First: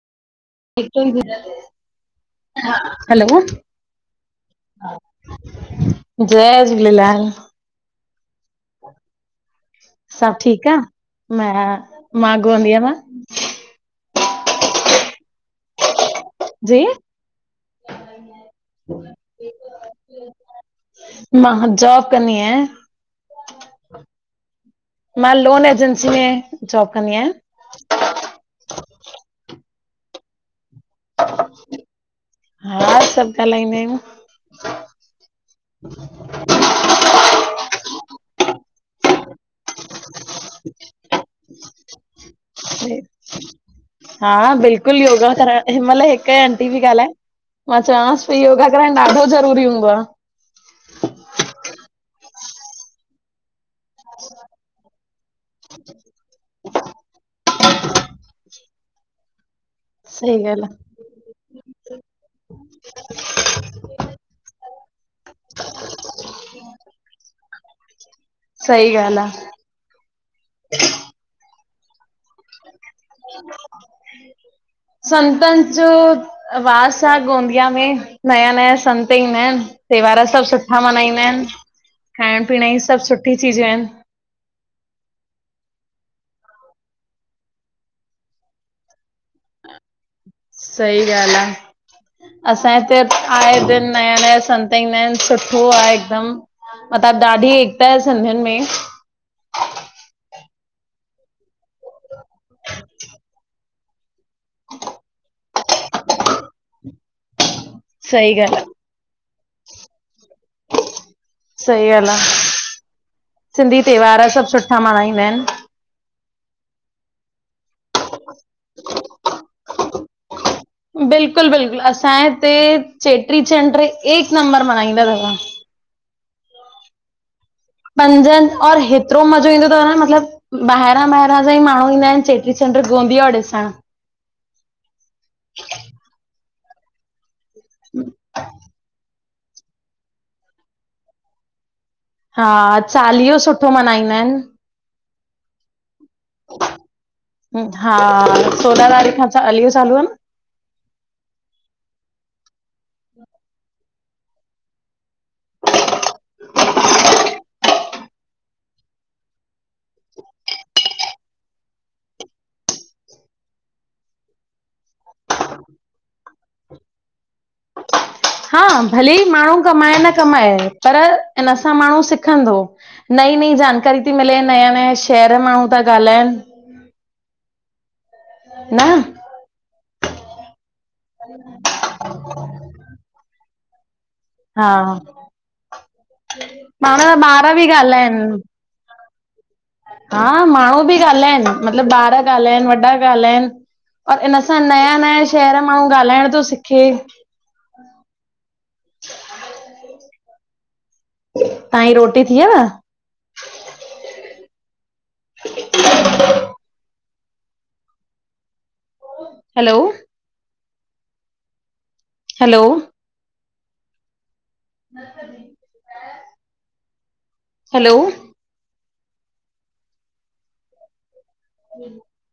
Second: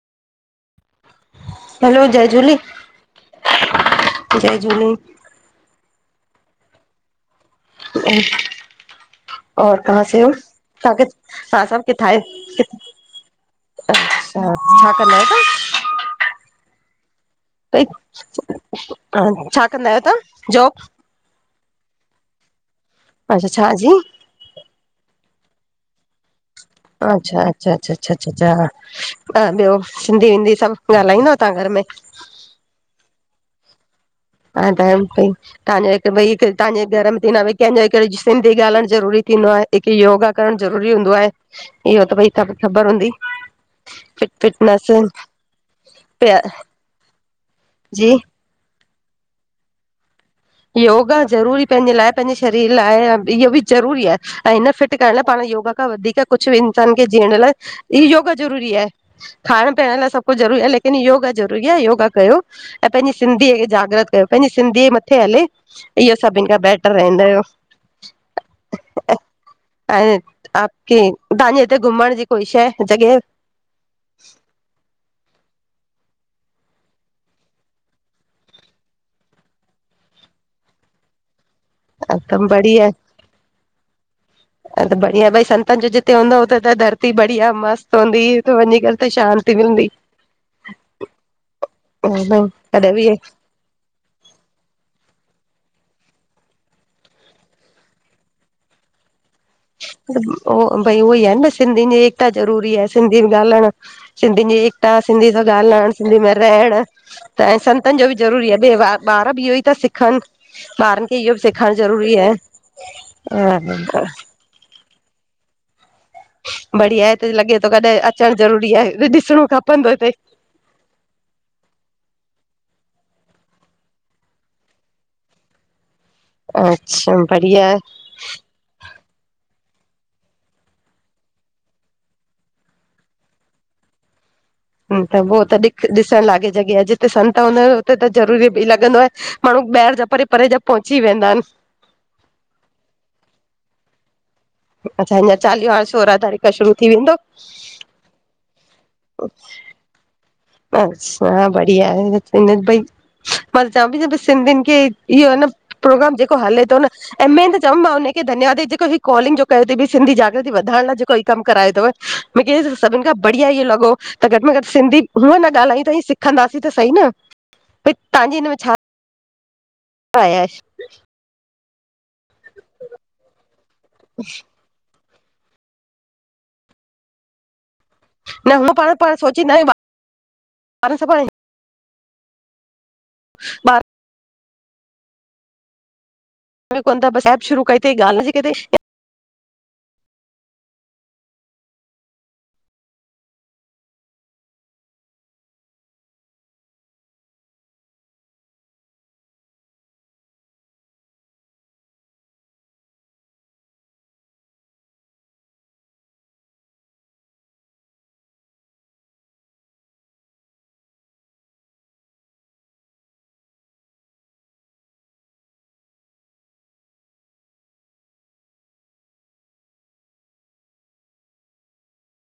Hello! Hello जय झूले, जय झूले जय झूलेलाल ह [inaudible] और कंहां से हो, सभु ठीकु आ? तंहां किथ, तव्हां सभु किथां मैं आयो? मां गोंदिया मां अच्छा। छा कंदा आहियो तां? जी! छा कंदा आहियो तहां जॉब? मां जॉब कंदी आयां। अच्छा, छाजी? मां लोन एजेंसी में जॉब कंदी अच्छा आहियां अच्छा अच्छा अचछ अछा, ॿियो सिंधी विंधी सभु ॻाल्हाईंदव तव्हां घर में? हा सब ॻाल्हाईंदा आहियूं। ह ता पई [unintelligible] तव्हांजो भई तव्हांजे घर में थी करे सिंधी ॻाल्हाइणु ज़रूरी थींदो आहे। हिकु योगा करणु ज़रूरी हूंदो आहे, इहो त भई सब ख़बर हूंदी। फिट हा फिटनेस बिल्कुलु योगा कर, हिन मइल हिक पिया आंटी पई ॻाल्हाए मां जी चवांसि पई योगा कराइणु ॾाढो ज़रूरी हूंदो आ। योगा ज़रूरी पंहिंजे लाए, पंहिंजे शरीर लाए इहो बि ज़रूरी आहे ऐं हिन फिट करण लाइ पाण योगा खां वधीक कुछ बि इंसान खे जीअण लाए ई योगा ज़रूरी आहे, खाइण पीअण लाए, सभु सही कुछु ज़रूरी ॻाल्हि आहे आ लेकिन योगा ज़रूरी आहे योगा कयो। ऐं पंहिंजी सिंधीअ खे जागृत कयो, पंहिंजी सिंधी हले इहो सभिनि खां बैटर रहं हिन यो। सही ॻाल्हि आ ऐं आपके- तव्हां हिते घुमण जी कोई शै- जॻह? संतन जो वास आ गोंदिया में, नया नया संत ईंदा आहिन। त्योहार सब सुठा मल्हाईंदा आहिन, खाइण हिकदमि पीअण ई सब सुठी चीजूं आहिन। ह त बढ़िया, भई संतनि जो जिते हूंदो हुते त धरती बढ़िया मस्त हूंदी, हुते वञी करे शांति मिलंदी। सही ॻाल्हि आ, असां कॾहिं हिते बि आए दिन नया नया संत ईंदा आहिन, सुठो आहे हिकदमि मतिलबु ॾाढी एकता आए सिंधियुनि में। उहो भई उ ई आहे न सिंधी जी एकता ज़रूरी आहे, सिंधी ॻाल्हणु सिंधियुनि जी एकता सिंधी सां ॻाल्हाइण सिंधी में रहण त सत संतनि जो बि सही ज़रूरी ॻाल्हि आ, भई ॿार बि इहो ई था सिखन। ॿारनि खे इहो बि सिखारणु सही ॻाल्हि ज़रूरी आ, आहे। छा माण्हाईंदा आहिन? बढ़िया आहे हिते लॻे थो कॾहिं अचणु ज़रूरी आहे, ॾिसणो खपंदो हिते। बिल्कुलु बिल्कुलु, असांजे हिते चेटीचंड एक नंबर मल्हाईंदा अथव। अच्छा बढ़िया पंजनि और हेतिरो मज़ो ईंदो तव न मतलबु ॿाहिरां ॿाहिरां जा ई माण्हूं ईंदा आहिनि चेटीचंड गोंदिया ॾिसणु त पो तॾी, ॾिसण लागे जॻह जिते संत हूंदा हुते, त ज़रूरी बि लॻंदो आ। माण्हूं ॿाहिरि जा परे, परे जा पहुची वेंदा हिनि हा, चालीहो सुठो मनाईंदा हिनि अच्छा, अञां चालीहो हाणे सोरहां तारीख़ शुरू थी वेंदो। हा सोलहां तारीख़ खां चालीयो चालू आ, न अच्छा, बढ़िया हे, हिनन पई मां त चवयां पई न भई, सिंधियुनि खे इयो हे न प्रोग्राम, जेको हले तो न ऐम ए त चओम मां हुनन खे धन्यवाद जेको ही कॉलिंग, जो कयो तई भई, सिंधी जागृति वधायणु लाइ जेको ही कमु करायो तव। मूंखे सभिनि खा बढ़िया इहो लॻो, त घटि में घटि सिंधी हूअं न ॻाल्हादाई तई सिखंदासीं त सही न भई तव्हांजी हिन में छा हा, भले माण्हूं कमाए न राय आहे कमाए पर इन सां माण्हूं सिखंदो, नईं नईं जानकारी थी मिले नया नया हेयर माण्हूं था ॻाल्हाइनि न हूअं पाण, पाण सोचींदा आहियूं पाण [inaudible] ॿारु हा, ॿारनि कोन पाण था त बसि एप ॿारु शुरू बि कई अथई ॻाल्हि जी ॻाल्हाइनि कई अथई हा माण्हूं बि ॻाल्हाइनि, मतलबु ॿारु ॻाल्हाइनि, वॾा ॻाल्हाइनि और इन सां नया नया शहर माण्हूं ॻाल्हाइण थो, सिखे तांई रोटी थियव हलो हलो न कजे हलो [inaudible] [unintelligible]